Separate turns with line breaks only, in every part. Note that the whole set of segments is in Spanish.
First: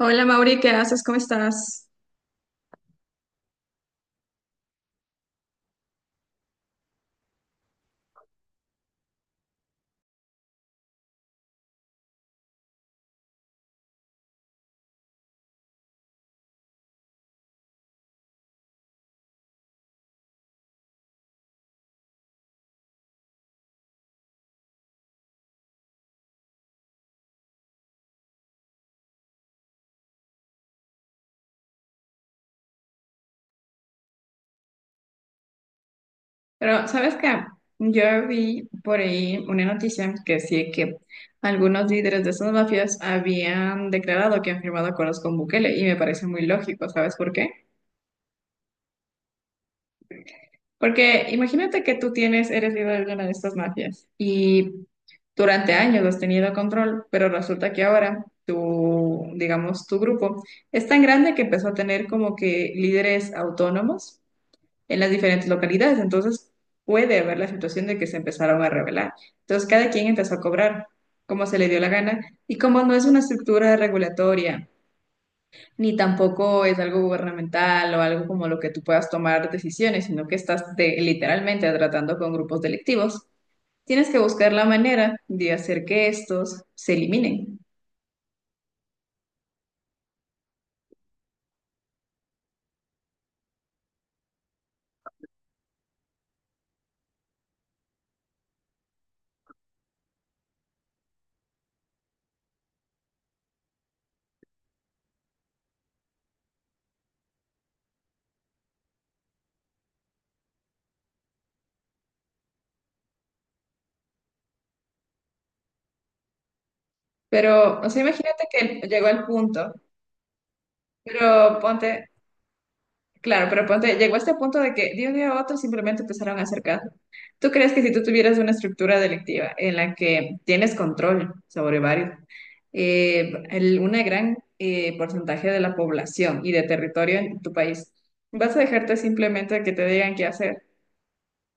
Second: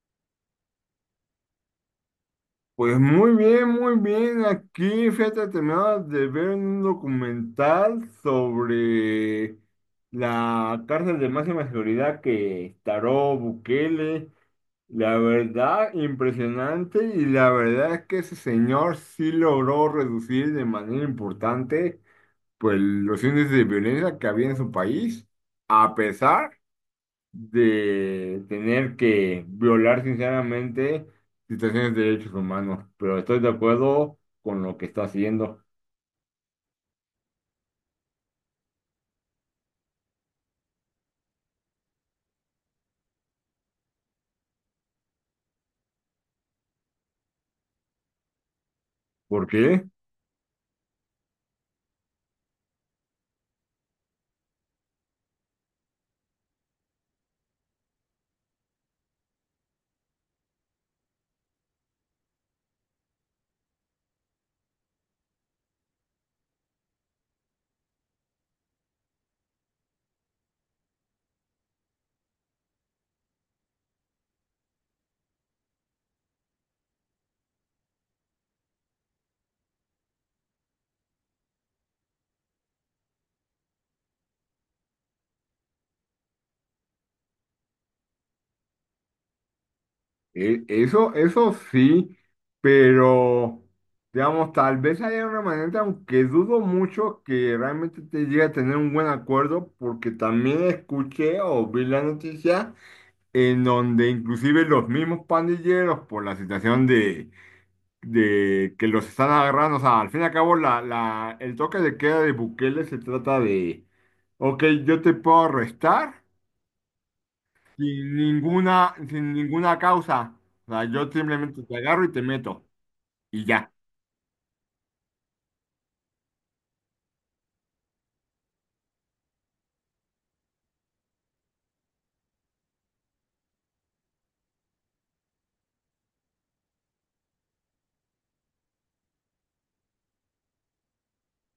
Hola Mauri, ¿qué haces? ¿Cómo estás?
Pues muy bien, muy bien. Aquí, fíjate, terminaba de ver un documental sobre la cárcel de máxima seguridad que instauró Bukele. La verdad, impresionante. Y la verdad es que ese señor sí logró reducir de manera importante, pues, los índices de violencia que había en su país, a pesar de tener que violar sinceramente situaciones de derechos humanos, pero estoy de acuerdo con lo que está haciendo.
Pero, ¿sabes qué? Yo vi por ahí una noticia que decía que algunos líderes de esas mafias habían declarado que han firmado acuerdos con Bukele y me parece muy lógico, ¿sabes por qué?
¿Por qué?
Porque imagínate que tú tienes, eres líder de una de estas mafias y durante años has tenido control, pero resulta que ahora tu, digamos, tu grupo es tan grande que empezó a tener como que líderes autónomos en las diferentes localidades. Entonces, puede haber la situación de que se empezaron a rebelar. Entonces, cada quien empezó a cobrar como se le dio la gana y como no es una estructura regulatoria, ni tampoco es algo gubernamental o algo como lo que tú puedas tomar decisiones, sino que estás de- literalmente tratando con grupos delictivos. Tienes que buscar la manera de hacer que estos se eliminen.
Eso, eso sí, pero digamos, tal vez haya una manera, aunque dudo mucho que realmente te llegue a tener un buen acuerdo, porque también escuché o vi la noticia en donde inclusive los mismos pandilleros por la situación de que los están agarrando. O sea, al fin y al cabo, el toque de queda de Bukele se trata de, ok, yo te puedo arrestar
Pero, o sea,
sin
imagínate que
ninguna,
llegó al
sin
punto,
ninguna causa. O sea, yo
pero
simplemente te agarro
ponte.
y te meto. Y
Claro, pero
ya.
ponte, llegó a este punto de que de un día a otro simplemente empezaron a hacer caso. ¿Tú crees que si tú tuvieras una estructura delictiva en la que tienes control sobre varios, el- una gran porcentaje de la población y de territorio en tu país, vas a dejarte simplemente que te digan qué hacer?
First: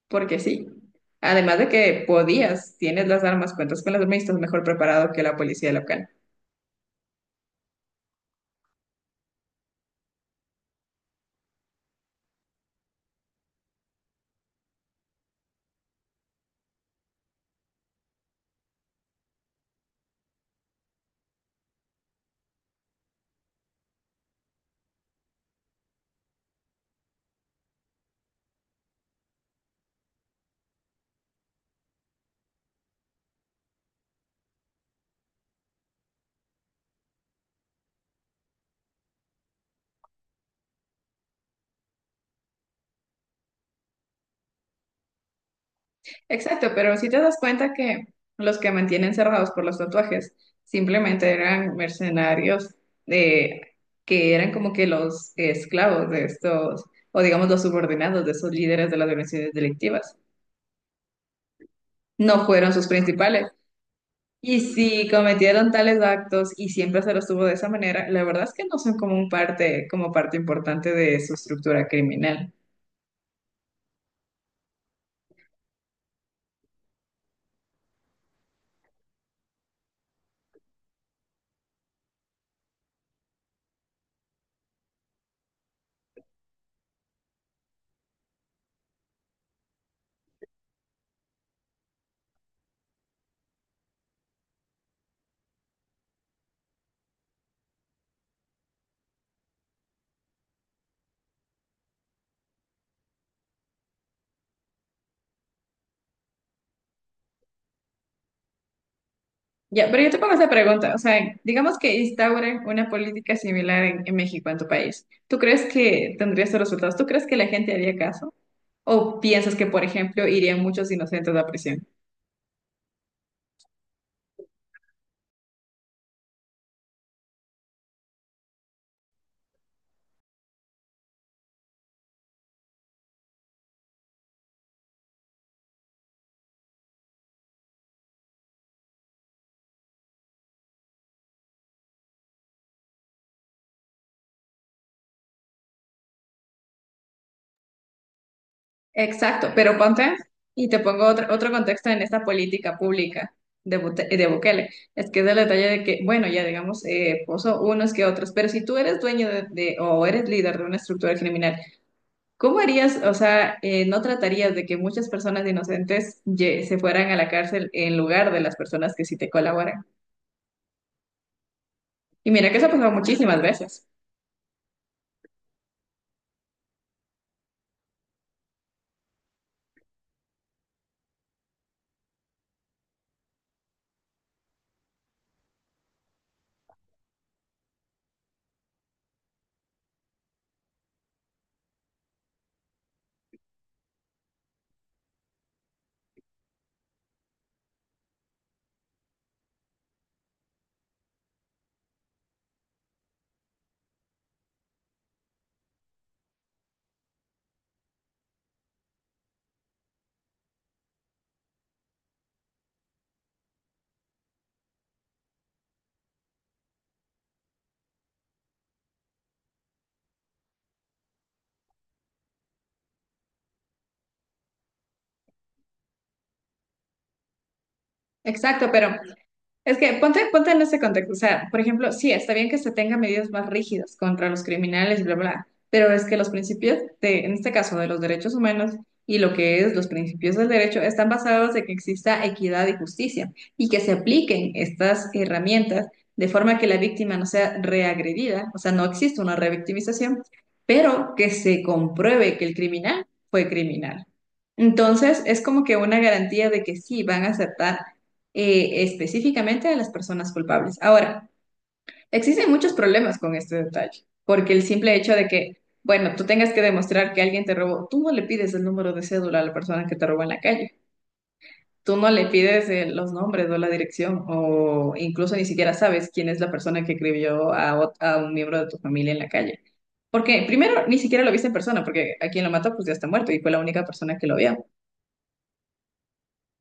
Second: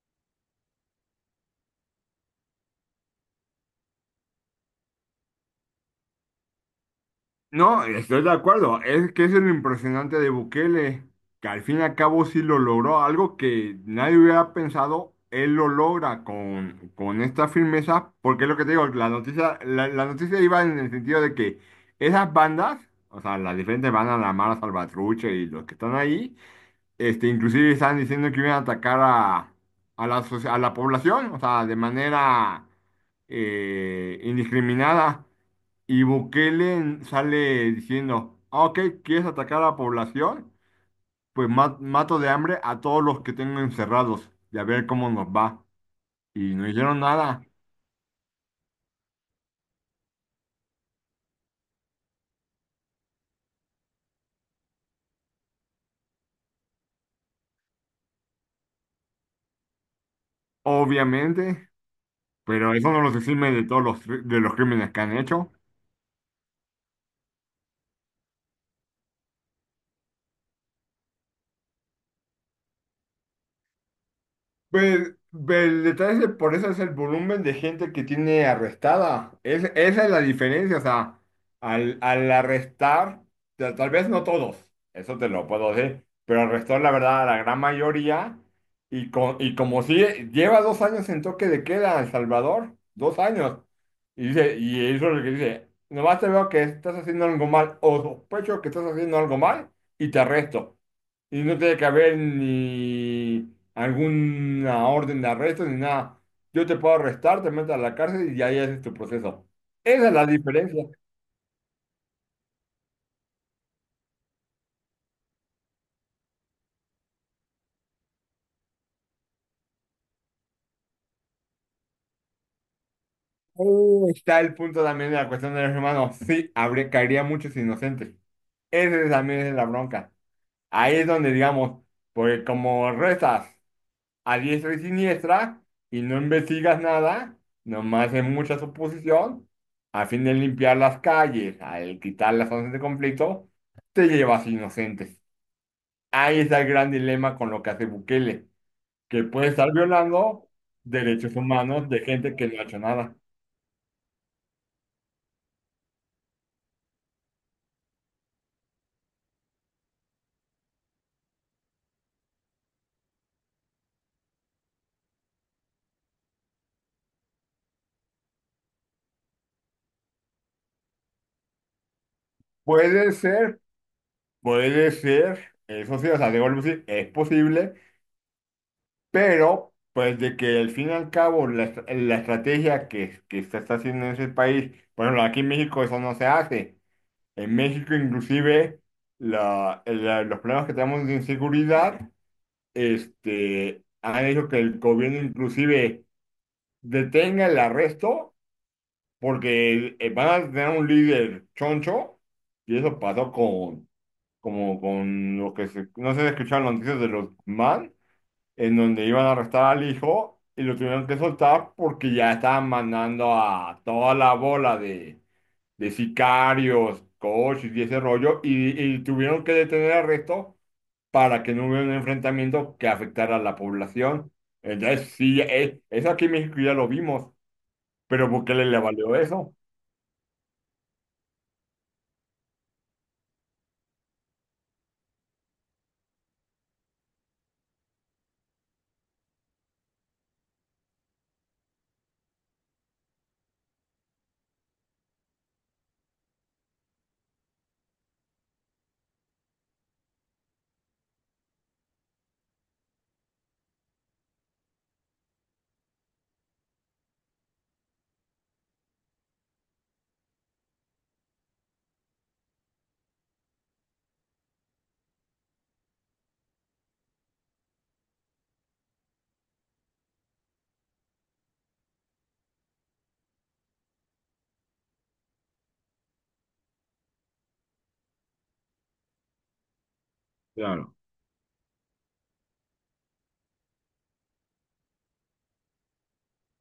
Porque sí. Además de que podías, tienes las armas, cuentas con las armas y estás mejor preparado que la policía local.
No, estoy de acuerdo. Es que es lo impresionante de Bukele, que al fin y al cabo sí lo logró, algo que nadie hubiera pensado, él lo logra con esta firmeza, porque es lo que te digo, la noticia, la noticia iba en el sentido de que esas bandas, o sea, las diferentes bandas, la Mara Salvatrucha y los que están ahí, este, inclusive están diciendo que iban a atacar a la, a la población, o sea, de manera indiscriminada. Y Bukele sale diciendo: "Ah, ok, ¿quieres atacar a la población? Pues mato de hambre a todos los que tengo encerrados y a ver cómo nos va". Y no
Exacto, pero
hicieron
si te das
nada,
cuenta que los que mantienen cerrados por los tatuajes simplemente eran mercenarios de, que eran como que los esclavos de estos, o digamos los subordinados de esos líderes de las organizaciones delictivas.
obviamente,
No fueron
pero
sus
eso no los
principales.
exime de todos los, de los
Y
crímenes que
si
han hecho.
cometieron tales actos y siempre se los tuvo de esa manera, la verdad es que no son como un parte, como parte importante de su estructura criminal.
Pues, el detalle es que por eso es el volumen de gente que tiene arrestada. Es, esa es la diferencia. O sea, al arrestar, tal vez no todos, eso te lo puedo decir, pero arrestó la verdad a la gran mayoría. Y, y como si lleva 2 años en toque de queda en El Salvador, 2 años. Y dice, y eso es lo que dice, nomás te veo que estás haciendo algo mal o sospecho que estás haciendo algo mal y te arresto. Y no tiene que haber ni alguna orden de arresto ni nada. Yo te puedo arrestar, te meto a la cárcel y ahí es tu proceso.
Ya, pero
Esa
yo
es
te
la
pongo esta
diferencia.
pregunta, o sea, digamos que instauren una política similar en México, en tu país. ¿Tú crees que tendría estos resultados? ¿Tú crees que la gente haría caso? ¿O piensas que, por ejemplo, irían muchos inocentes a prisión?
Ahí está el punto también de la cuestión de los hermanos. Sí, habría, caería muchos inocentes. Esa también es la bronca. Ahí es donde digamos, porque como restas a diestra y siniestra y no investigas nada, nomás es mucha suposición, a fin de limpiar las calles, al quitar las zonas de conflicto, te llevas inocentes. Ahí está el gran dilema con lo que hace Bukele, que puede
Exacto,
estar
pero ponte
violando
y te pongo otro,
derechos
otro contexto
humanos de
en esta
gente que no ha
política
hecho nada.
pública de, Bute- de Bukele. Es que es el detalle de que, bueno, ya digamos, puso unos que otros, pero si tú eres dueño de- o eres líder de una estructura criminal, ¿cómo harías, o sea, no tratarías de que muchas personas inocentes ye- se fueran a la cárcel en lugar de las personas que sí te colaboran? Y mira que eso ha pasado
Puede
muchísimas
ser,
veces.
puede ser, eso sí, o sea, debo decir, es posible. Pero, pues, de que al fin y al cabo la estrategia que se está haciendo en ese país, bueno, aquí en México eso no se hace. En México inclusive los problemas que tenemos de inseguridad, este, han hecho que el gobierno inclusive detenga el arresto porque van a tener un líder choncho y eso pasó con, como con lo que se, no sé si escucharon las noticias de los man en donde iban a arrestar al hijo y lo tuvieron que soltar porque ya estaban mandando a toda la bola de sicarios, coches y ese rollo, y tuvieron que detener al resto para que no hubiera un enfrentamiento que afectara a la población. Entonces, sí, eso aquí en México ya lo vimos, pero ¿por qué le,
Exacto,
le
pero
valió eso?
es que ponte, ponte en ese contexto. O sea, por ejemplo, sí, está bien que se tengan medidas más rígidas contra los criminales, bla, bla, pero es que los principios de, en este caso, de los derechos humanos y lo que es los principios del derecho están basados en que exista equidad y justicia y que se apliquen estas herramientas de forma que la víctima no sea reagredida, o sea, no existe una revictimización, pero que se compruebe que el criminal fue criminal. Entonces, es como que una garantía de que sí van a aceptar específicamente a las personas culpables. Ahora, existen muchos problemas con este detalle, porque el simple hecho de que, bueno, tú tengas que demostrar que alguien te robó, tú no le pides el número de cédula a la persona que te robó en la calle, tú no le pides los nombres o la dirección, o incluso ni siquiera sabes quién es la persona que escribió a, ot- a un miembro de tu familia en la calle. Porque primero
Claro.
ni siquiera lo viste en persona, porque a quien lo mató pues ya está muerto y fue la única persona que lo vio.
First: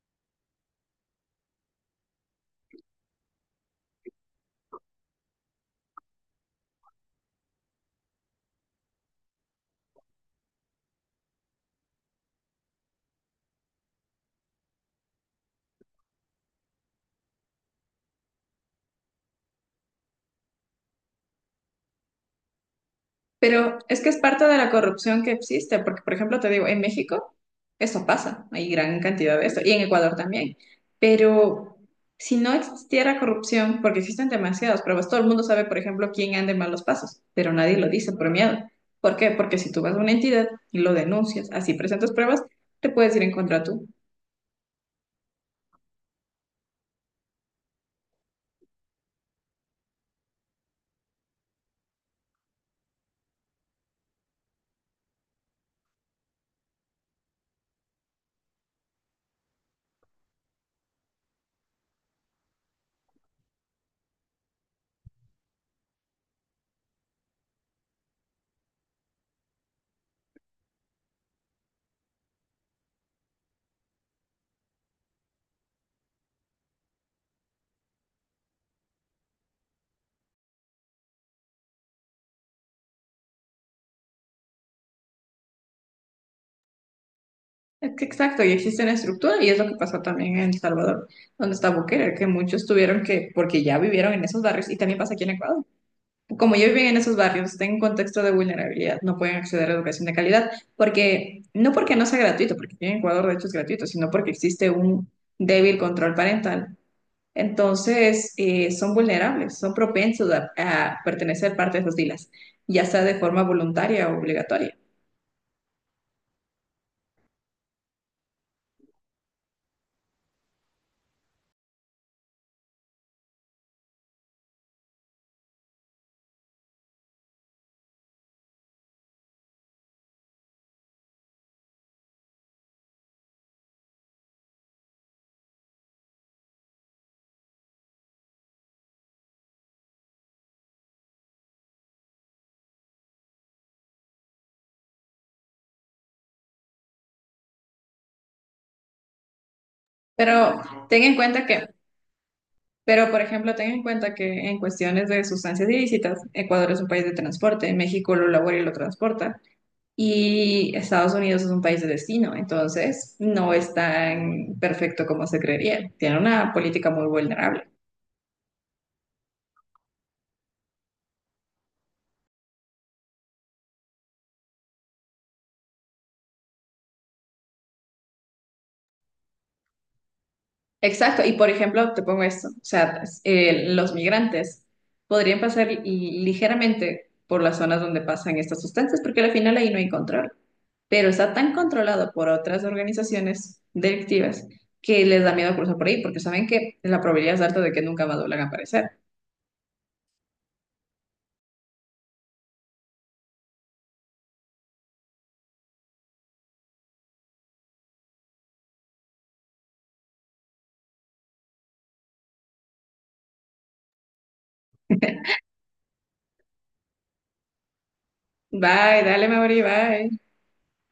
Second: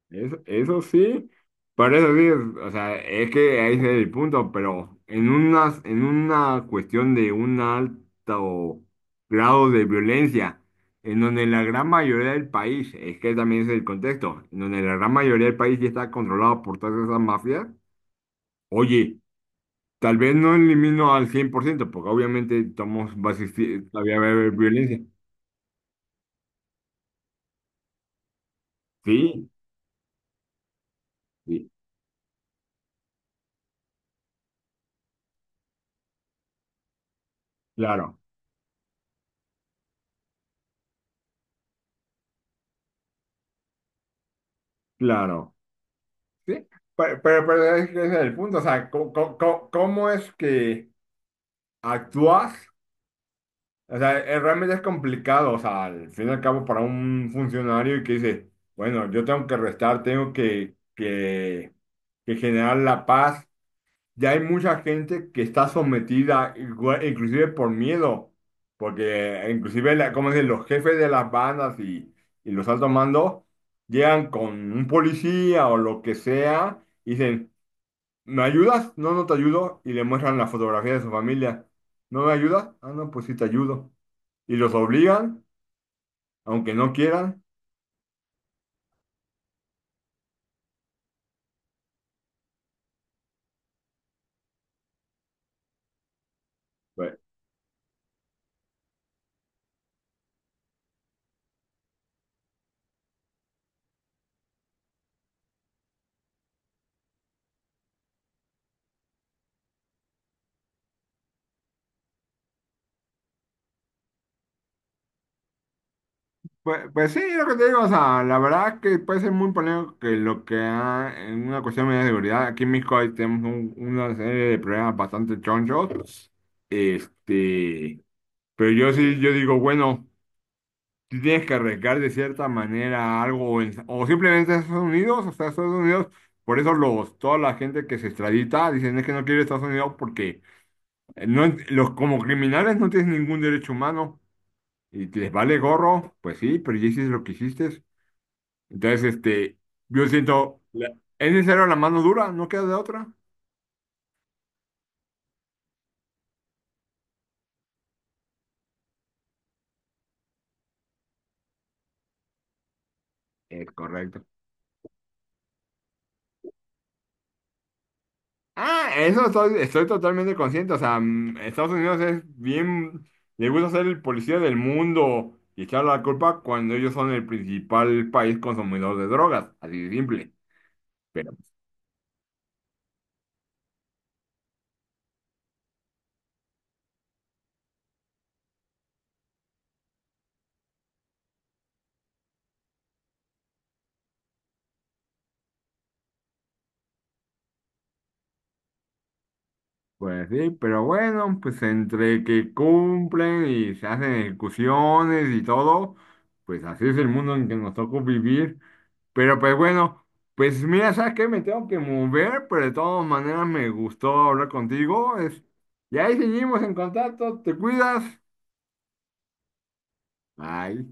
Eso sí, para eso sí, o sea, es que ahí es el punto, pero en unas, en una cuestión de un alto grado de violencia, en donde la gran mayoría del país, es que también es el contexto, en donde la gran mayoría del país ya está controlado por todas esas mafias, oye, tal vez no elimino al 100% porque obviamente estamos, va a
Pero
existir,
es que es
todavía va a
parte
haber
de la
violencia.
corrupción que existe, porque, por ejemplo, te digo, en México eso pasa, hay gran cantidad de
Sí,
esto, y en Ecuador también.
sí,
Pero si no existiera corrupción, porque existen demasiadas pruebas, todo el mundo sabe, por ejemplo, quién anda en malos pasos, pero nadie lo dice
claro,
por miedo. ¿Por qué? Porque si tú vas a una entidad y lo denuncias, así presentas pruebas, te puedes ir en contra tú.
claro. Sí, pero es que ese es el punto, o sea, ¿cómo es que actúas? O sea, realmente es complicado, o sea, al fin y al cabo para un funcionario que dice, bueno, yo tengo que restar, tengo que generar la paz. Ya hay mucha gente que está sometida, inclusive por miedo, porque inclusive, como dicen, los jefes de las bandas y los altos mandos llegan con un policía o lo que sea. Y dicen: ¿Me ayudas? No, no te ayudo. Y le muestran la fotografía de su familia. ¿No me ayudas? Ah, no, pues sí te ayudo. Y los obligan, aunque no quieran.
Es que exacto, y existe una estructura, y es lo que pasó también en El Salvador, donde está Bukele, que muchos tuvieron que, porque ya vivieron en esos barrios, y también pasa aquí en Ecuador como ellos viven en esos
Pues,
barrios, están en contexto de vulnerabilidad, no pueden acceder a educación de calidad, porque no sea gratuito, porque aquí en Ecuador de hecho es gratuito, sino porque existe un débil control parental. Entonces, son vulnerables, son propensos a pertenecer parte de esas filas, ya sea de forma voluntaria o obligatoria.
pues sí, lo que te digo, o sea, la verdad que puede ser muy polémico que lo que ha, en una cuestión de seguridad, aquí en México ahí tenemos una serie de problemas bastante chonchos, este, pero yo sí, yo digo, bueno, tú tienes que arriesgar de cierta manera algo, o simplemente a Estados Unidos, o sea, Estados Unidos, por eso los, toda la gente que se extradita dicen es que no quiere Estados Unidos porque no, los, como criminales no tienes ningún derecho humano y te les vale gorro, pues sí, pero ya hiciste lo que hiciste. Entonces, este, yo
Pero
siento, la-
ten en
es
cuenta que,
necesario la mano dura, no queda de
pero
otra.
por ejemplo, ten en cuenta que en cuestiones de sustancias ilícitas, Ecuador es un país de transporte, México lo labora y lo transporta. Y Estados Unidos es un país de destino, entonces no
Es
es
correcto.
tan perfecto como se creería. Tiene una política muy vulnerable.
Ah, eso estoy, estoy totalmente consciente. O sea, Estados Unidos es bien, le gusta ser el policía del mundo y echar la culpa cuando ellos son el principal país consumidor de drogas, así de simple.
Exacto,
Pero,
y por ejemplo, te pongo esto, o sea, los migrantes podrían pasar li- ligeramente por las zonas donde pasan estas sustancias, porque al final ahí no hay control, pero está tan controlado por otras organizaciones delictivas que les da miedo cruzar por ahí, porque saben que la probabilidad es alta de que nunca más vuelvan a aparecer.
pues sí, pero bueno, pues entre que cumplen y se hacen ejecuciones y todo, pues así es el mundo en que nos tocó vivir. Pero pues bueno, pues mira, ¿sabes qué? Me tengo que mover, pero de todas maneras me gustó hablar contigo. Es... Y ahí seguimos en contacto. Te cuidas.
Bye, dale, Mauri, bye.
Bye.